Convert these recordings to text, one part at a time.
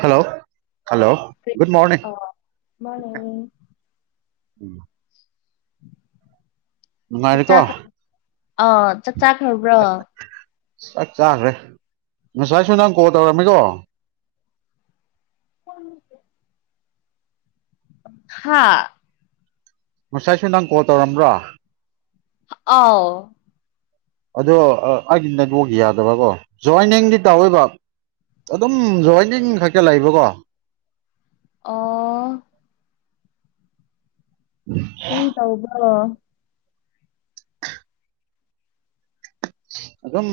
hello hello good morning ꯑ ꯃꯥꯅꯦ ꯎꯝ ꯆꯥꯛꯆꯥ ꯅꯨꯡꯉꯥꯏꯔꯤꯀꯣ ꯑꯥ ꯆꯥꯛꯆꯥꯥꯈ꯭ꯔꯕ꯭ꯔꯣ ꯆꯞ ꯆꯥꯈ꯭ꯔꯦ ꯉꯁꯥꯏꯁꯨ ꯅꯪ ꯀꯣꯜ ꯇꯧꯔꯝꯃꯤꯀꯣ ꯍꯁꯦ ꯍꯥꯥ ꯉꯁꯥꯏꯁꯨ ꯅꯪ ꯀꯣꯜ ꯇꯧꯔꯝꯕ꯭ꯔꯥ ꯑꯥꯎ ꯑꯗꯣ ꯑꯩꯗꯤ ꯅꯗꯣꯛꯈꯤ ꯌꯥꯗꯕ꯭ꯔ ꯀꯣ ꯖꯣꯏꯅꯤꯡꯗꯤ ꯇꯧꯋꯦꯕ ꯑꯗꯨꯝ ꯖꯣꯏꯅꯤꯡ ꯈꯛꯇ ꯂꯩꯕꯀꯣ ꯑꯣ ꯇꯣꯏ ꯇ ꯑꯣꯕ ꯑꯗꯝ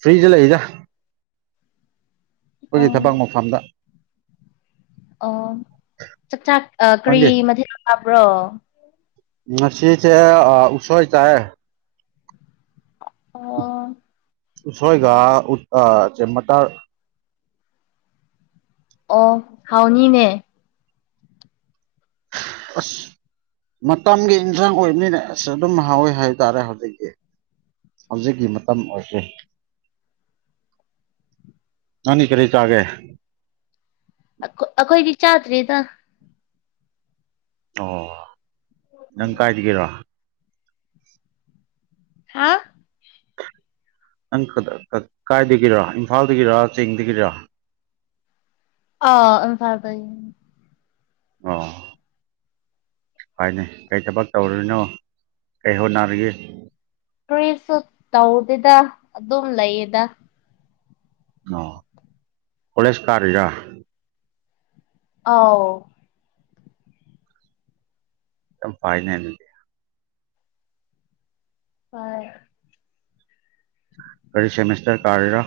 ꯐ꯭ꯔꯔꯤꯖꯂ ꯏꯗ ꯑꯣ ꯑꯩꯈꯣꯏꯒꯤ ꯊꯕꯛ ꯃꯐꯝꯗ ꯑꯣ ꯆꯥꯛ ꯆꯥꯛ ꯀꯔꯤ ꯃꯊꯦꯜ ꯂꯥꯕ꯭ꯔꯣ ꯃꯁꯤꯁꯤꯁꯦ ꯎꯁꯣꯏ ꯆꯑ ꯑꯣ ꯁꯣꯏꯒ ꯎ ꯆꯦꯃꯇꯥ ꯑꯣ ꯍꯥꯎꯅꯤꯅꯦ ꯑꯁ ꯃꯇꯝꯒꯤ ꯏꯟꯁꯥꯡ ꯑꯣꯏꯕꯅꯤꯅꯁ ꯑꯗꯨꯝ ꯍꯥꯎꯋꯤ ꯍꯥꯏ ꯇꯥꯔꯦ ꯍꯧꯖꯤꯛꯇꯤ ꯍꯧꯖꯤꯛꯀꯤ ꯃꯇꯝ ꯑꯣꯏꯒꯦ ꯀꯅꯤ ꯀꯔꯤꯦ ꯇꯒꯦ ꯑꯩꯈꯣꯏꯗꯤ ꯆꯥꯗ꯭ꯔꯤꯗ ꯑꯣ ꯅꯪ ꯀꯥꯏ ꯦꯔ ꯍꯥ ꯅꯪ ꯀꯥꯏꯗꯒꯤꯔ ꯏꯝꯐꯥꯜꯗꯒꯤꯔ ꯆꯦꯡꯗꯒꯤꯔ ꯑ ꯏꯝ ꯐꯔ ꯇ ꯑꯥ ꯍꯥꯏꯅꯤ ꯀꯩ ꯊꯕꯛ ꯇꯧꯔꯨꯔꯤꯅꯣ ꯀꯩ ꯍꯣꯠꯅꯔꯤꯒꯦ ꯀꯔꯤꯁꯨ ꯇꯧꯗꯦꯗ ꯑꯗꯨꯝ ꯂꯩꯌꯦꯗ ꯑ ꯀꯣꯂꯦꯖ ꯇꯥꯔꯤꯔꯥ ꯑ ꯇꯝ ꯄꯥꯏꯅꯦꯅꯗ ꯍ ꯀꯔꯤ ꯁꯦꯃꯦꯁꯇꯔ ꯀꯥꯔ